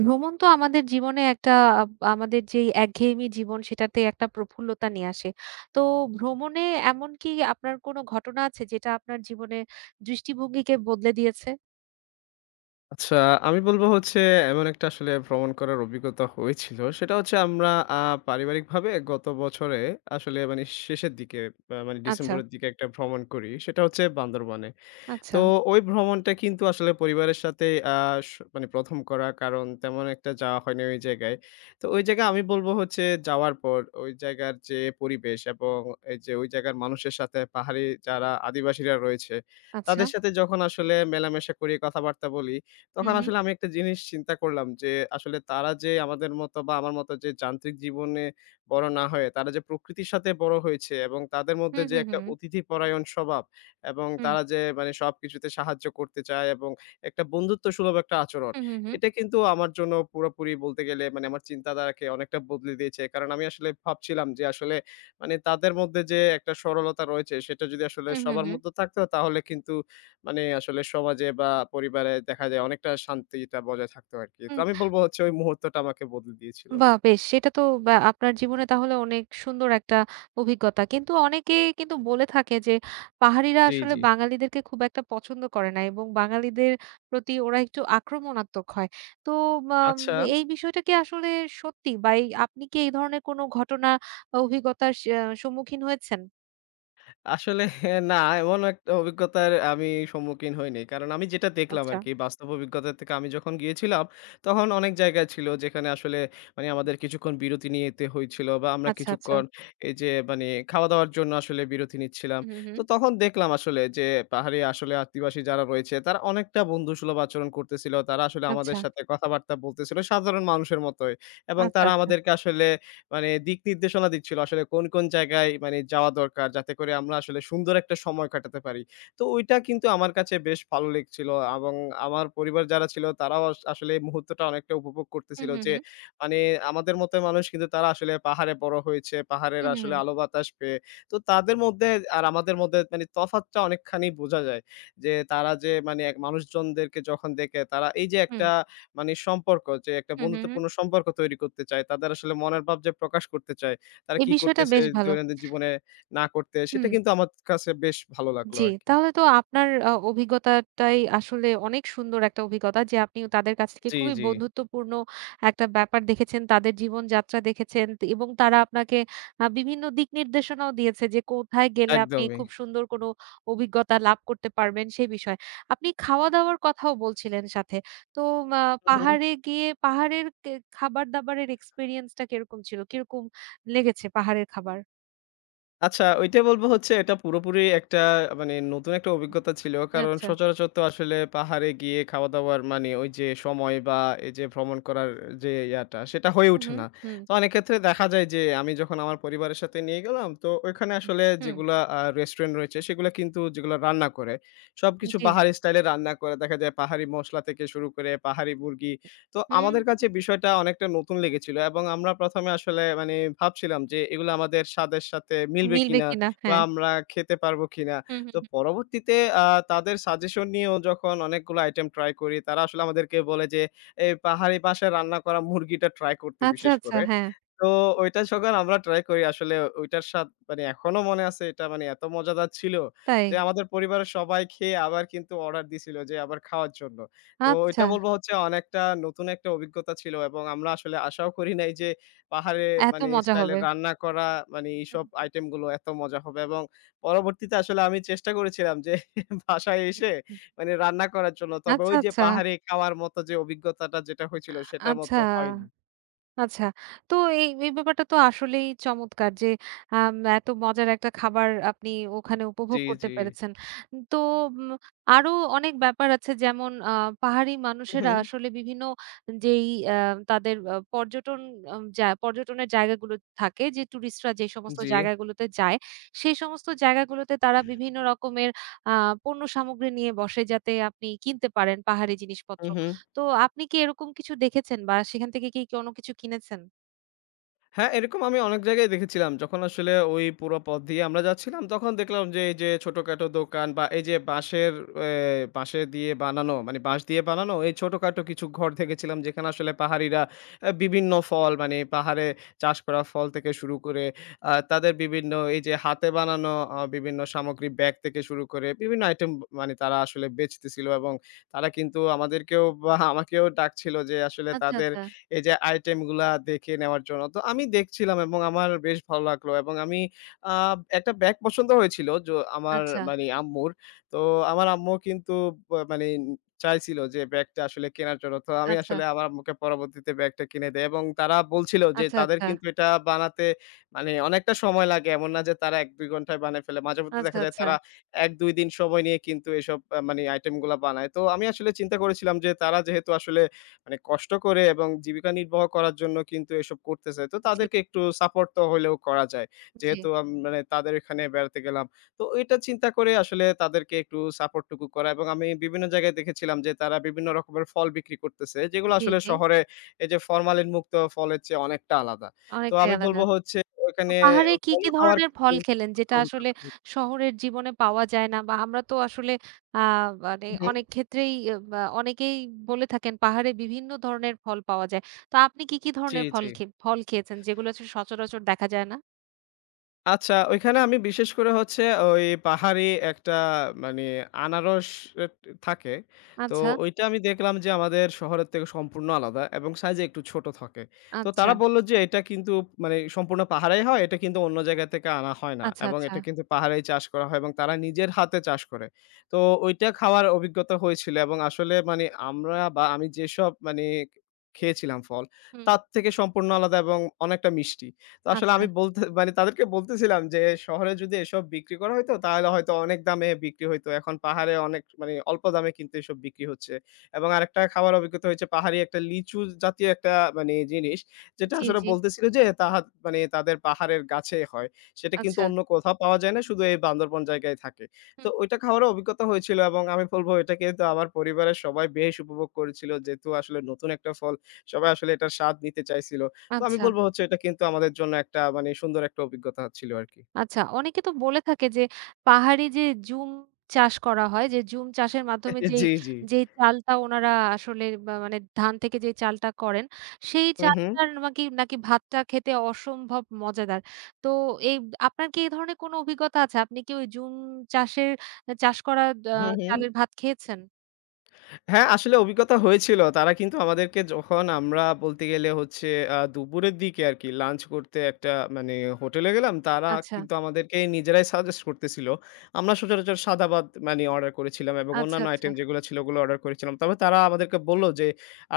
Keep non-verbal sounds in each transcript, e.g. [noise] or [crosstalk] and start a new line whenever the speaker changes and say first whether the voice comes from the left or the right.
right: ভ্রমণ তো আমাদের জীবনে একটা আমাদের যেই একঘেয়েমি জীবন সেটাতে একটা প্রফুল্লতা নিয়ে আসে। তো ভ্রমণে এমন কি আপনার কোনো ঘটনা আছে যেটা আপনার জীবনে দৃষ্টিভঙ্গিকে বদলে দিয়েছে?
left: আচ্ছা, আমি বলব হচ্ছে এমন একটা আসলে ভ্রমণ করার অভিজ্ঞতা হয়েছিল। সেটা হচ্ছে আমরা পারিবারিকভাবে গত বছরে আসলে মানে শেষের দিকে, মানে
right: আচ্ছা,
left: ডিসেম্বরের দিকে একটা ভ্রমণ করি। সেটা হচ্ছে বান্দরবনে।
right: আচ্ছা,
left: তো ওই ভ্রমণটা কিন্তু আসলে পরিবারের সাথে আ স মানে ১ম করা, কারণ তেমন একটা যাওয়া হয়নি ওই জায়গায়। তো ওই জায়গায় আমি বলব হচ্ছে, যাওয়ার পর ওই জায়গার যে পরিবেশ এবং এই যে ওই জায়গার মানুষের সাথে, পাহাড়ি যারা আদিবাসীরা রয়েছে
right: আচ্ছা।
left: তাদের সাথে যখন আসলে মেলামেশা করি, কথাবার্তা বলি, তখন
right: হুম, হুম।
left: আসলে আমি একটা জিনিস চিন্তা করলাম যে, আসলে তারা যে আমাদের মতো বা আমার মতো যে যান্ত্রিক জীবনে বড় না হয়ে তারা যে প্রকৃতির সাথে বড় হয়েছে, এবং তাদের মধ্যে
right: হুম,
left: যে
right: হুম,
left: একটা
right: হুম।
left: অতিথি পরায়ণ স্বভাব এবং
right: হুম,
left: তারা যে মানে সবকিছুতে সাহায্য করতে চায়, এবং একটা বন্ধুত্বসুলভ একটা আচরণ।
right: হুম, হুম, হুম।
left: এটা কিন্তু আমার জন্য পুরোপুরি বলতে গেলে মানে আমার চিন্তাধারাকে অনেকটা বদলে দিয়েছে। কারণ আমি আসলে ভাবছিলাম যে, আসলে মানে তাদের মধ্যে যে একটা সরলতা রয়েছে, সেটা যদি আসলে
right: হুম, হুম,
left: সবার
right: হুম।
left: মধ্যে থাকতো তাহলে কিন্তু মানে আসলে সমাজে বা পরিবারে দেখা যায় অনেকটা শান্তিটা বজায় থাকতো আরকি। তো
right: হুম।
left: আমি বলব হচ্ছে, ওই মুহূর্তটা আমাকে বদলে দিয়েছিল।
right: বাহ! বেশ। সেটা তো বা আপনার জীবনে তাহলে অনেক সুন্দর একটা অভিজ্ঞতা। কিন্তু অনেকে কিন্তু বলে থাকে যে পাহাড়িরা
left: জি,
right: আসলে
left: জি।
right: বাঙালিদেরকে খুব একটা পছন্দ করে না এবং বাঙালিদের প্রতি ওরা একটু আক্রমণাত্মক হয়। তো বাম
left: আচ্ছা,
right: এই বিষয়টা কি আসলে সত্যি? বা এই আপনি কি এই ধরনের কোনো ঘটনা বা অভিজ্ঞতার সম্মুখীন হয়েছেন?
left: আসলে না, এমন একটা অভিজ্ঞতার আমি সম্মুখীন হইনি। কারণ আমি যেটা দেখলাম
right: আচ্ছা,
left: আরকি, বাস্তব অভিজ্ঞতা থেকে, আমি যখন গিয়েছিলাম, তখন অনেক জায়গা ছিল যেখানে আসলে মানে আমাদের কিছুক্ষণ বিরতি নিতে হয়েছিল, বা আমরা
right: আচ্ছা, আচ্ছা।
left: কিছুক্ষণ এই যে মানে খাওয়া-দাওয়ার জন্য আসলে বিরতি নিচ্ছিলাম।
right: হুম, হুম, হুম।
left: তো তখন দেখলাম আসলে যে, পাহাড়ি আসলে আদিবাসী যারা রয়েছে তারা অনেকটা বন্ধুসুলভ আচরণ করতেছিল। তারা আসলে
right: আচ্ছা,
left: আমাদের সাথে কথাবার্তা বলতেছিল সাধারণ মানুষের মতোই, এবং
right: আচ্ছা,
left: তারা
right: আচ্ছা।
left: আমাদেরকে আসলে মানে দিক নির্দেশনা দিচ্ছিল আসলে কোন, কোন জায়গায় মানে যাওয়া দরকার, যাতে করে আমরা আসলে সুন্দর একটা সময় কাটাতে পারি। তো ওইটা কিন্তু আমার কাছে বেশ ভালো লেগছিল, এবং আমার পরিবার যারা ছিল তারাও আসলে এই মুহূর্তটা অনেকটা উপভোগ
right: হুম,
left: করতেছিল
right: হুম,
left: যে,
right: হুম।
left: মানে আমাদের মতো মানুষ কিন্তু তারা আসলে পাহাড়ে বড় হয়েছে, পাহাড়ের
right: হুম, হুম,
left: আসলে
right: হুম।
left: আলো বাতাস পেয়ে। তো তাদের মধ্যে আর আমাদের মধ্যে মানে তফাৎটা অনেকখানি বোঝা যায়। যে তারা যে মানে এক মানুষজনদেরকে যখন দেখে, তারা এই যে
right: হুম,
left: একটা মানে সম্পর্ক, যে একটা
right: হুম, হুম। হুম।
left: বন্ধুত্বপূর্ণ সম্পর্ক তৈরি করতে চায়। তাদের আসলে মনের ভাব যে প্রকাশ করতে চায়। তারা
right: এই
left: কি
right: বিষয়টা
left: করতেছে
right: বেশ ভালো।
left: দৈনন্দিন জীবনে, না করতে, সেটা
right: হুম।
left: কিন্তু আমার কাছে বেশ ভালো লাগলো
right: জি,
left: আরকি।
right: তাহলে তো আপনার অভিজ্ঞতাটাই আসলে অনেক সুন্দর একটা অভিজ্ঞতা যে আপনি তাদের কাছ থেকে
left: জি,
right: খুবই
left: জি।
right: বন্ধুত্বপূর্ণ একটা ব্যাপার দেখেছেন, তাদের জীবনযাত্রা দেখেছেন এবং তারা আপনাকে বিভিন্ন দিক নির্দেশনাও দিয়েছে যে কোথায় গেলে আপনি
left: একদমই।
right: খুব সুন্দর কোনো অভিজ্ঞতা লাভ করতে পারবেন সেই বিষয়ে। আপনি খাওয়া-দাওয়ার কথাও বলছিলেন সাথে। তো মা
left: হু, হু।
right: পাহাড়ে গিয়ে পাহাড়ের খাবার-দাবারের এক্সপেরিয়েন্স টা কিরকম ছিল? কিরকম লেগেছে পাহাড়ের খাবার?
left: আচ্ছা, ওইটা বলব হচ্ছে, এটা পুরোপুরি একটা মানে নতুন একটা অভিজ্ঞতা ছিল। কারণ
right: আচ্ছা।
left: সচরাচর তো আসলে পাহাড়ে গিয়ে খাওয়া-দাওয়ার মানে ওই যে সময়, বা এই যে ভ্রমণ করার যে ইয়াটা, সেটা হয়ে
right: হু, হু,
left: ওঠে না।
right: হুম,
left: তো অনেক ক্ষেত্রে দেখা যায় যে, আমি যখন আমার পরিবারের সাথে নিয়ে গেলাম, তো ওইখানে আসলে
right: হুম,
left: যেগুলা রেস্টুরেন্ট রয়েছে সেগুলা কিন্তু, যেগুলা রান্না করে, সবকিছু
right: জি।
left: পাহাড়ি স্টাইলে রান্না করে। দেখা যায় পাহাড়ি মসলা থেকে শুরু করে পাহাড়ি মুরগি। তো
right: হুম,
left: আমাদের কাছে বিষয়টা অনেকটা নতুন লেগেছিল, এবং আমরা ১ম এ আসলে মানে ভাবছিলাম যে, এগুলো আমাদের স্বাদের সাথে মিলবে
right: মিলবে
left: কিনা,
right: কিনা।
left: বা
right: হ্যাঁ।
left: আমরা খেতে পারবো কিনা।
right: হুম, হুম,
left: তো
right: হুম।
left: পরবর্তীতে আ তাদের সাজেশন নিয়েও যখন অনেকগুলো আইটেম ট্রাই করি, তারা আসলে আমাদেরকে বলে যে, এই পাহাড়ি বাসায় রান্না করা মুরগিটা ট্রাই করতে
right: আচ্ছা,
left: বিশেষ
right: আচ্ছা।
left: করে।
right: হ্যাঁ,
left: তো ওইটা যখন আমরা ট্রাই করি, আসলে ওইটার স্বাদ মানে এখনো মনে আছে, এটা মানে এত মজাদার ছিল
right: তাই।
left: যে, আমাদের পরিবারের সবাই খেয়ে আবার কিন্তু অর্ডার দিছিল, যে আবার খাওয়ার জন্য। তো
right: আচ্ছা,
left: ওইটা বলবো হচ্ছে, অনেকটা নতুন একটা অভিজ্ঞতা ছিল, এবং আমরা আসলে আশাও করি নাই যে, পাহাড়ে
right: এত
left: মানে
right: মজা
left: স্টাইলে
right: হবে।
left: রান্না করা মানে
right: হুম,
left: এইসব
right: হুম,
left: আইটেম গুলো এত মজা হবে। এবং পরবর্তীতে আসলে আমি চেষ্টা করেছিলাম যে [laughs] বাসায়
right: হুম,
left: এসে
right: হুম।
left: মানে রান্না করার জন্য। তবে
right: আচ্ছা,
left: ওই যে
right: আচ্ছা,
left: পাহাড়ে খাওয়ার মতো যে অভিজ্ঞতাটা যেটা হয়েছিল, সেটার
right: আচ্ছা।
left: মতো হয়নি।
right: আচ্ছা। তো এই ব্যাপারটা তো আসলেই চমৎকার যে এত মজার একটা খাবার আপনি ওখানে
left: জি,
right: উপভোগ করতে
left: জি।
right: পেরেছেন। তো উম আরো অনেক ব্যাপার আছে যেমন পাহাড়ি মানুষেরা
left: হুম।
right: আসলে বিভিন্ন যেই আ তাদের পর্যটন যা পর্যটনের জায়গাগুলো থাকে যে টুরিস্টরা যে সমস্ত
left: জি।
right: জায়গাগুলোতে যায়, সেই সমস্ত জায়গাগুলোতে তারা বিভিন্ন রকমের আ পণ্য সামগ্রী নিয়ে বসে যাতে আপনি কিনতে পারেন পাহাড়ি জিনিসপত্র।
left: হুম, হুম।
right: তো আপনি কি এরকম কিছু দেখেছেন বা সেখান থেকে কি কোনো কিছু কিনেছেন?
left: হ্যাঁ, এরকম আমি অনেক জায়গায় দেখেছিলাম। যখন আসলে ওই পুরো পথ দিয়ে আমরা যাচ্ছিলাম, তখন দেখলাম যে এই যে ছোটখাটো দোকান, বা এই যে বাঁশের এ বাঁশে দিয়ে বানানো, মানে বাঁশ দিয়ে বানানো এই ছোটখাটো কিছু ঘর দেখেছিলাম, যেখানে আসলে পাহাড়িরা বিভিন্ন ফল, মানে পাহাড়ে চাষ করা ফল থেকে শুরু করে তাদের বিভিন্ন এই যে হাতে বানানো বিভিন্ন সামগ্রী, ব্যাগ থেকে শুরু করে বিভিন্ন আইটেম মানে তারা আসলে বেচতেছিল, এবং তারা কিন্তু আমাদেরকেও বা আমাকেও ডাকছিল যে, আসলে
right: আচ্ছা,
left: তাদের
right: আচ্ছা,
left: এই যে আইটেমগুলা দেখে নেওয়ার জন্য। তো আমি দেখছিলাম এবং আমার বেশ ভালো লাগলো, এবং আমি আ একটা ব্যাগ পছন্দ হয়েছিল, আমার
right: আচ্ছা,
left: মানে আম্মুর। তো আমার আম্মু কিন্তু মানে চাইছিল যে ব্যাগটা আসলে কেনার জন্য। তো আমি
right: আচ্ছা,
left: আসলে আমার আম্মুকে পরবর্তীতে ব্যাগটা কিনে দেই, এবং তারা বলছিল যে,
right: আচ্ছা,
left: তাদের
right: আচ্ছা,
left: কিন্তু এটা বানাতে মানে অনেকটা সময় লাগে। এমন না যে তারা ১-২ ঘন্টায় বানায় ফেলে। মাঝেমধ্যে
right: আচ্ছা,
left: দেখা যায়
right: আচ্ছা।
left: তারা ১-২ দিন সময় নিয়ে কিন্তু এসব মানে আইটেমগুলা বানায়। তো আমি আসলে চিন্তা করেছিলাম যে, তারা যেহেতু আসলে মানে কষ্ট করে, এবং জীবিকা নির্বাহ করার জন্য কিন্তু এসব করতেছে, তো
right: জি,
left: তাদেরকে একটু সাপোর্ট তো হইলেও করা যায়।
right: জি,
left: যেহেতু মানে তাদের এখানে বেড়াতে গেলাম। তো এটা চিন্তা করে আসলে তাদেরকে একটু সাপোর্ট টুকু করা। এবং আমি বিভিন্ন জায়গায় দেখেছিলাম যে, তারা বিভিন্ন রকমের ফল বিক্রি করতেছে, যেগুলো
right: জি,
left: আসলে
right: জি।
left: শহরে এই যে ফরমালিন মুক্ত ফলের চেয়ে অনেকটা আলাদা। তো
right: অনেকটাই
left: আমি
right: আলাদা।
left: বলব হচ্ছে,
right: তো
left: ওখানে
right: পাহাড়ে কি
left: ফলও খাওয়ার
right: ধরনের ফল
left: কিন্তু
right: খেলেন যেটা আসলে শহরের জীবনে পাওয়া যায় না? বা আমরা তো আসলে আ মানে
left: হুম, হুম।
right: অনেক ক্ষেত্রেই বা অনেকেই বলে থাকেন পাহাড়ে বিভিন্ন ধরনের ফল পাওয়া যায়। তো আপনি কি
left: জি,
right: ধরনের ফল
left: জি।
right: ফল খেয়েছেন যেগুলো আসলে সচরাচর দেখা যায় না?
left: আচ্ছা, ওইখানে আমি বিশেষ করে হচ্ছে ওই পাহাড়ি একটা মানে আনারস এট থাকে। তো
right: আচ্ছা,
left: ওইটা আমি দেখলাম যে, আমাদের শহরের থেকে সম্পূর্ণ আলাদা এবং সাইজে একটু ছোট থাকে। তো
right: আচ্ছা,
left: তারা বলল যে, এটা কিন্তু মানে সম্পূর্ণ পাহাড়েই হয়। এটা কিন্তু অন্য জায়গা থেকে আনা হয় না,
right: আচ্ছা,
left: এবং
right: আচ্ছা।
left: এটা কিন্তু পাহাড়েই চাষ করা হয়, এবং তারা নিজের হাতে চাষ করে। তো ওইটা খাওয়ার অভিজ্ঞতা হয়েছিল, এবং আসলে মানে আমরা বা আমি যেসব মানে খেয়েছিলাম ফল,
right: হুম,
left: তার থেকে সম্পূর্ণ আলাদা এবং অনেকটা মিষ্টি। তো আসলে
right: আচ্ছা।
left: আমি বলতে মানে তাদেরকে বলতেছিলাম যে, "শহরে যদি এসব বিক্রি করা হইতো তাহলে হয়তো অনেক দামে বিক্রি হইতো। এখন পাহাড়ে অনেক মানে অল্প দামে কিন্তু এসব বিক্রি হচ্ছে।" এবং আরেকটা খাবার অভিজ্ঞতা হয়েছে পাহাড়ি একটা লিচু জাতীয় একটা মানে জিনিস, যেটা
right: জি,
left: আসলে
right: জি।
left: বলতেছিল যে, মানে তাদের পাহাড়ের গাছে হয়। সেটা কিন্তু
right: আচ্ছা।
left: অন্য কোথাও পাওয়া যায় না। শুধু এই বান্দরবন জায়গায় থাকে। তো
right: হুম,
left: ওইটা খাওয়ারও অভিজ্ঞতা হয়েছিল, এবং আমি বলব এটা কিন্তু আমার পরিবারের সবাই বেশ উপভোগ করেছিল। যেহেতু আসলে নতুন একটা ফল, সবাই আসলে এটার স্বাদ নিতে চাইছিল। তো আমি
right: আচ্ছা,
left: বলব হচ্ছে, এটা কিন্তু আমাদের জন্য একটা মানে সুন্দর একটা অভিজ্ঞতা ছিল আরকি।
right: আচ্ছা। অনেকে তো বলে থাকে যে পাহাড়ে যে জুম চাষ করা হয়, যে জুম চাষের মাধ্যমে
left: [laughs]
right: যেই,
left: জি, জি।
right: যেই চালটা ওনারা আসলে বা মানে ধান থেকে যে চালটা করেন, সেই
left: হু, হু।
right: চালটার নাকি ভাতটা খেতে অসম্ভব মজাদার। তো এই আপনার কি এই ধরনের কোনো অভিজ্ঞতা আছে? আপনি কি ওই জুম চাষের চাষ করা আ
left: হু, হু।
right: চালের ভাত খেয়েছেন?
left: হ্যাঁ, আসলে অভিজ্ঞতা হয়েছিল। তারা কিন্তু আমাদেরকে যখন আমরা বলতে গেলে হচ্ছে দুপুরের দিকে আরকি লাঞ্চ করতে একটা মানে হোটেলে গেলাম, তারা
right: আচ্ছা,
left: কিন্তু আমাদেরকে নিজেরাই সাজেস্ট করতেছিল। আমরা সচরাচর সাদা ভাত মানে অর্ডার করেছিলাম, এবং
right: আচ্ছা,
left: অন্যান্য
right: আচ্ছা।
left: আইটেম যেগুলো ছিল ওগুলো অর্ডার করেছিলাম। তবে তারা আমাদেরকে বলল যে,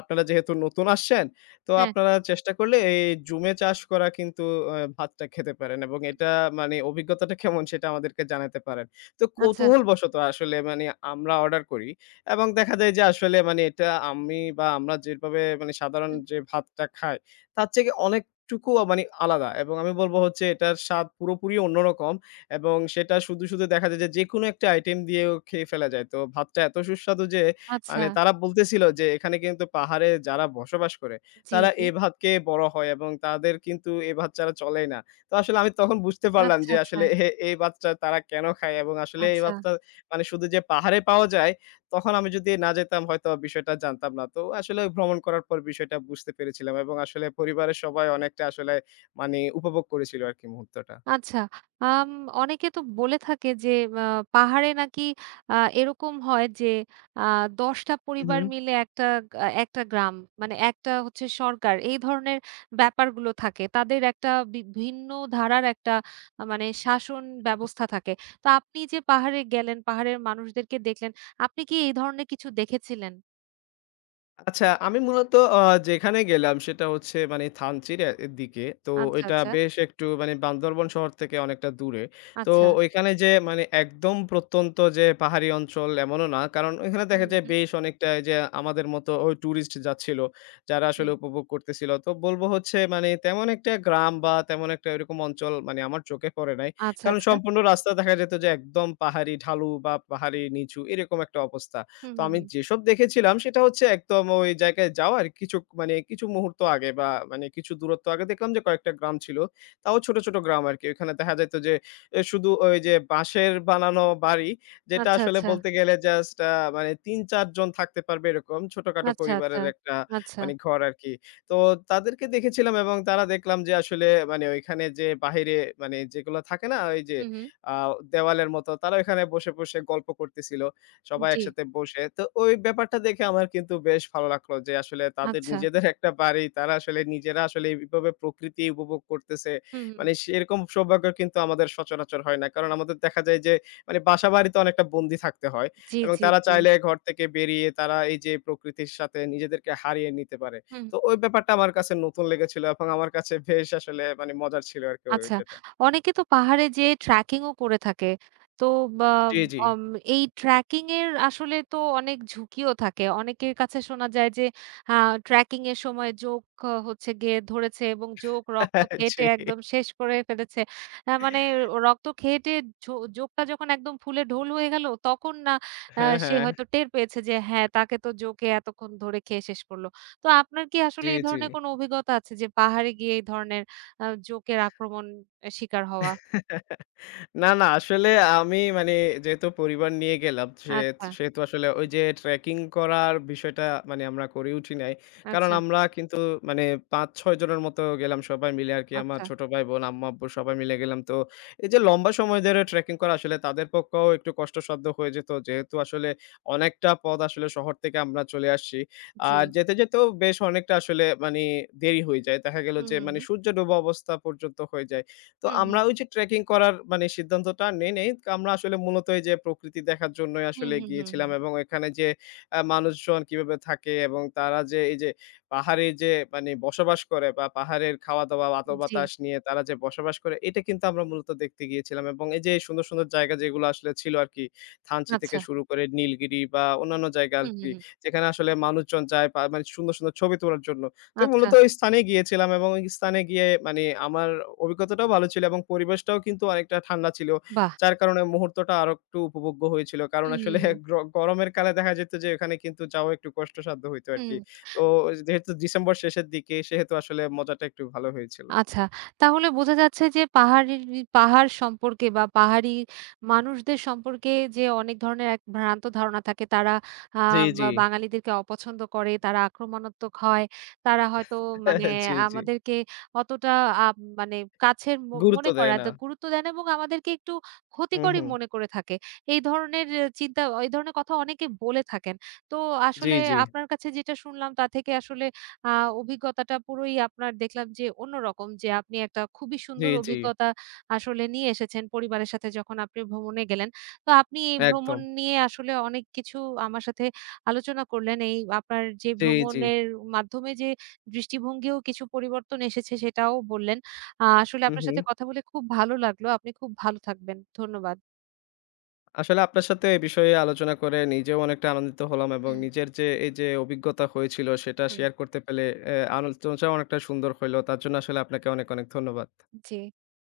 left: "আপনারা যেহেতু নতুন আসছেন, তো
right: হ্যাঁ,
left: আপনারা চেষ্টা করলে এই জুমে চাষ করা কিন্তু ভাতটা খেতে পারেন, এবং এটা মানে অভিজ্ঞতাটা কেমন সেটা আমাদেরকে জানাতে পারেন।" তো
right: আচ্ছা,
left: কৌতূহলবশত আসলে মানে আমরা অর্ডার করি। এবং দেখা যায় যে, আসলে মানে এটা আমি বা আমরা যেভাবে মানে সাধারণ
right: হুম,
left: যে ভাতটা খাই তার থেকে অনেকটুকু মানে আলাদা, এবং আমি বলব হচ্ছে এটার স্বাদ পুরোপুরি অন্যরকম। এবং সেটা শুধু দেখা যায় যে, যেকোনো একটা আইটেম দিয়েও খেয়ে ফেলা যায়। তো ভাতটা এত সুস্বাদু যে,
right: আচ্ছা।
left: মানে তারা বলতেছিল যে, এখানে কিন্তু পাহাড়ে যারা বসবাস করে
right: জি,
left: তারা
right: জি।
left: এ ভাত খেয়ে বড় হয়, এবং তাদের কিন্তু এ ভাত ছাড়া চলেই না। তো আসলে আমি তখন বুঝতে পারলাম
right: আচ্ছা,
left: যে,
right: আচ্ছা,
left: আসলে এই ভাতটা তারা কেন খায়, এবং আসলে এই
right: আচ্ছা।
left: ভাতটা মানে শুধু যে পাহাড়ে পাওয়া যায়। তখন আমি যদি না যেতাম হয়তো বিষয়টা জানতাম না। তো আসলে ভ্রমণ করার পর বিষয়টা বুঝতে পেরেছিলাম, এবং আসলে পরিবারের সবাই অনেকটা আসলে মানি উপভোগ করেছিল আরকি মুহূর্তটা।
right: আচ্ছা, আম অনেকে তো বলে থাকে যে আ পাহাড়ে নাকি এরকম হয় যে আ ১০ টা পরিবার মিলে একটা একটা গ্রাম মানে একটা হচ্ছে সরকার এই ধরনের ব্যাপারগুলো থাকে। তাদের একটা ভিন্ন ধারার একটা মানে শাসন ব্যবস্থা থাকে। তো আপনি যে পাহাড়ে গেলেন, পাহাড়ের মানুষদেরকে দেখলেন, আপনি কি এই ধরনের কিছু দেখেছিলেন?
left: আচ্ছা, আমি মূলত আ যেখানে গেলাম সেটা হচ্ছে মানে থানচির এর দিকে। তো
right: আচ্ছা,
left: এটা
right: আচ্ছা,
left: বেশ একটু মানে বান্দরবন শহর থেকে অনেকটা দূরে। তো
right: আচ্ছা।
left: ঐখানে যে মানে একদম প্রত্যন্ত যে পাহাড়ি অঞ্চল এমনও না। কারণ ওইখানে দেখা
right: হুম,
left: যায়
right: হুম,
left: বেশ অনেকটা এই যে আমাদের মতো ওই টুরিস্ট যাচ্ছিল, যারা আসলে
right: হুম।
left: উপভোগ করতেছিল। তো বলব হচ্ছে মানে তেমন একটা গ্রাম বা তেমন একটা এরকম অঞ্চল মানে আমার চোখে পড়ে নাই।
right: আচ্ছা,
left: কারণ
right: আচ্ছা।
left: সম্পূর্ণ রাস্তা দেখা যেত যে, একদম পাহাড়ি ঢালু বা পাহাড়ি নিচু এরকম একটা অবস্থা।
right: হুম,
left: তো
right: হুম,
left: আমি
right: হুম।
left: যেসব দেখেছিলাম সেটা হচ্ছে, একদম ওই জায়গায় যাওয়ার কিছু মানে কিছু মুহূর্ত আগে বা মানে কিছু দূরত্ব আগে দেখলাম যে, কয়েকটা গ্রাম ছিল। তাও ছোট, ছোট গ্রাম আরকি। ওইখানে দেখা যাইত যে, শুধু ওই যে বাঁশের বানানো বাড়ি, যেটা
right: আচ্ছা,
left: আসলে
right: আচ্ছা,
left: বলতে গেলে জাস্ট মানে ৩-৪ জন থাকতে পারবে, এরকম ছোটখাটো
right: আচ্ছা, আচ্ছা,
left: পরিবারের একটা
right: আচ্ছা।
left: মানে ঘর আরকি। তো তাদেরকে দেখেছিলাম, এবং তারা দেখলাম যে আসলে মানে ওইখানে যে বাহিরে মানে যেগুলো থাকে না ওই যে
right: হুম, হুম।
left: আ দেওয়ালের মতো, তারা ওইখানে বসে, বসে গল্প করতেছিল। সবাই
right: জি,
left: একসাথে বসে। তো ওই ব্যাপারটা দেখে আমার কিন্তু বেশ ভালো লাগলো যে, আসলে তাদের
right: আচ্ছা।
left: নিজেদের একটা বাড়ি। তারা আসলে নিজেরা আসলে এভাবে প্রকৃতি উপভোগ করতেছে।
right: হুম, হুম।
left: মানে সেরকম সৌভাগ্য কিন্তু আমাদের সচরাচর হয় না। কারণ আমাদের দেখা যায় যে, মানে বাসাবাড়িতে অনেকটা বন্দি থাকতে হয়।
right: জি,
left: এবং
right: জি,
left: তারা
right: জি।
left: চাইলে ঘর থেকে বেরিয়ে তারা এই যে প্রকৃতির সাথে নিজেদেরকে হারিয়ে নিতে পারে।
right: হুম,
left: তো ওই ব্যাপারটা আমার কাছে নতুন লেগেছিল, এবং আমার কাছে বেশ আসলে মানে মজার ছিল আরকি
right: আচ্ছা।
left: ওইটাটা।
right: অনেকে তো পাহাড়ে যেয়ে ট্র্যাকিং ও করে থাকে। তো বা
left: জি, জি।
right: অম এই ট্র্যাকিং এর আসলে তো অনেক ঝুঁকিও থাকে। অনেকের কাছে শোনা যায় যে আ ট্র্যাকিং এর সময় জোঁক হচ্ছে গিয়ে ধরেছে এবং জোঁক রক্ত
left: [laughs] জি।
right: ঘেঁটে একদম শেষ করে ফেলেছে। মানে রক্ত ঘেঁটে জোঁকটা যখন একদম ফুলে ঢোল হয়ে গেল তখন না
left: হ্যাঁ,
right: সে
left: হ্যাঁ।
right: হয়তো টের পেয়েছে যে হ্যাঁ, তাকে তো জোঁকে এতক্ষণ ধরে খেয়ে শেষ করল। তো আপনার কি আসলে
left: জি,
right: এই
left: জি।
right: ধরনের কোনো অভিজ্ঞতা আছে যে পাহাড়ে গিয়ে এই ধরনের জোকের আক্রমণ শিকার হওয়া।
left: [laughs] না, না, আসলে আমি মানে যেহেতু পরিবার নিয়ে গেলাম, সে
right: আচ্ছা,
left: সেহেতু আসলে ওই যে ট্রেকিং করার বিষয়টা মানে আমরা করে উঠি নাই। কারণ
right: আচ্ছা,
left: আমরা কিন্তু মানে ৫-৬ জনের মতো গেলাম সবাই মিলে আরকি। আমার
right: আচ্ছা।
left: ছোট ভাই, বোন, আম্মু-আব্বু সবাই মিলে গেলাম। তো এই যে লম্বা সময় ধরে ট্রেকিং করা আসলে তাদের পক্ষেও একটু কষ্টসাধ্য হয়ে যেত। যেহেতু আসলে অনেকটা পথ আসলে শহর থেকে আমরা চলে আসছি।
right: জি।
left: আর যেতে, যেতেও বেশ অনেকটা আসলে মানি দেরি হয়ে যায়। দেখা গেল
right: হুম,
left: যে, মানে
right: হুম,
left: সূর্য ডোবা অবস্থা পর্যন্ত হয়ে যায়। তো
right: হুম, হুম,
left: আমরা ওই যে ট্রেকিং করার মানে সিদ্ধান্তটা নেই নাই। আমরা আসলে মূলত এই যে প্রকৃতি দেখার জন্যই
right: হুম,
left: আসলে
right: হুম, হুম,
left: গিয়েছিলাম,
right: হুম।
left: এবং এখানে যে মানুষজন কিভাবে থাকে, এবং তারা যে এই যে পাহাড়ে যে মানে বসবাস করে, বা পাহাড়ের খাওয়া-দাওয়া, আলো
right: জি,
left: বাতাস নিয়ে তারা যে বসবাস করে, এটা কিন্তু আমরা মূলত দেখতে গিয়েছিলাম। এবং এই যে সুন্দর, সুন্দর জায়গা যেগুলো আসলে ছিল আরকি, থানচি থেকে
right: আচ্ছা।
left: শুরু করে নীলগিরি বা অন্যান্য জায়গা
right: হুম, হুম,
left: আরকি,
right: হুম।
left: যেখানে আসলে মানুষজন যায় মানে সুন্দর, সুন্দর ছবি তোলার জন্য। তো
right: আচ্ছা,
left: মূলত ওই স্থানে গিয়েছিলাম, এবং ওই স্থানে গিয়ে মানে আমার অভিজ্ঞতাটাও ভালো ছিল, এবং পরিবেশটাও কিন্তু অনেকটা ঠান্ডা ছিল।
right: বাহ!
left: যার কারণে মুহূর্তটা আরো একটু উপভোগ্য হয়েছিল। কারণ
right: হুম, হুম,
left: আসলে
right: হুম,
left: গরমের কালে দেখা যেত যে, ওখানে কিন্তু যাওয়া একটু কষ্টসাধ্য হইতো
right: হুম।
left: আরকি। তো যেহেতু ডিসেম্বর শেষের দিকে, সেহেতু আসলে মজাটা একটু ভালো হয়েছিল।
right: আচ্ছা। তাহলে বোঝা যাচ্ছে যে পাহাড়ি পাহাড় সম্পর্কে বা পাহাড়ি মানুষদের সম্পর্কে যে অনেক ধরনের এক ভ্রান্ত ধারণা থাকে। তারা আ
left: জি, জি।
right: বা বাঙালিদেরকে অপছন্দ করে, তারা আক্রমণাত্মক হয়। তারা হয়তো মানে
left: [laughs] জি, জি।
right: আমাদেরকে অতটা আ মানে কাছের
left: গুরুত্ব
right: মনে করে
left: দেয়
right: না,
left: না।
right: তা গুরুত্ব দেয় না এবং আমাদেরকে একটু
left: হুম,
right: ক্ষতিকরই
left: হুম।
right: মনে করে থাকে। এই ধরনের চিন্তা এই ধরনের কথা অনেকে বলে থাকেন। তো
left: জি,
right: আসলে
left: জি।
right: আপনার কাছে যেটা শুনলাম তা থেকে আসলে আ অভিজ্ঞতাটা পুরোই আপনার দেখলাম যে অন্যরকম যে আপনি একটা খুবই
left: জি,
right: সুন্দর
left: জি।
right: অভিজ্ঞতা আসলে নিয়ে এসেছেন পরিবারের সাথে যখন আপনি ভ্রমণে গেলেন। তো আপনি এই ভ্রমণ
left: একদম।
right: নিয়ে আসলে অনেক কিছু আমার সাথে আলোচনা করলেন। এই আপনার যে
left: জি, জি।
right: ভ্রমণের মাধ্যমে যে দৃষ্টিভঙ্গিও কিছু পরিবর্তন এসেছে সেটাও বললেন। আসলে
left: হু,
right: আপনার
left: হু।
right: সাথে কথা বলে খুব ভালো লাগলো। আপনি খুব ভালো থাকবেন। ধন্যবাদ।
left: আসলে আপনার সাথে এ বিষয়ে আলোচনা করে নিজেও অনেকটা আনন্দিত হলাম, এবং
right: হুম,
left: নিজের যে এই যে অভিজ্ঞতা হয়েছিল সেটা
right: হুম।
left: শেয়ার করতে পেলে আলোচনাটা অনেকটা সুন্দর হইলো। তার জন্য আসলে আপনাকে অনেক অনেক ধন্যবাদ।
right: জি।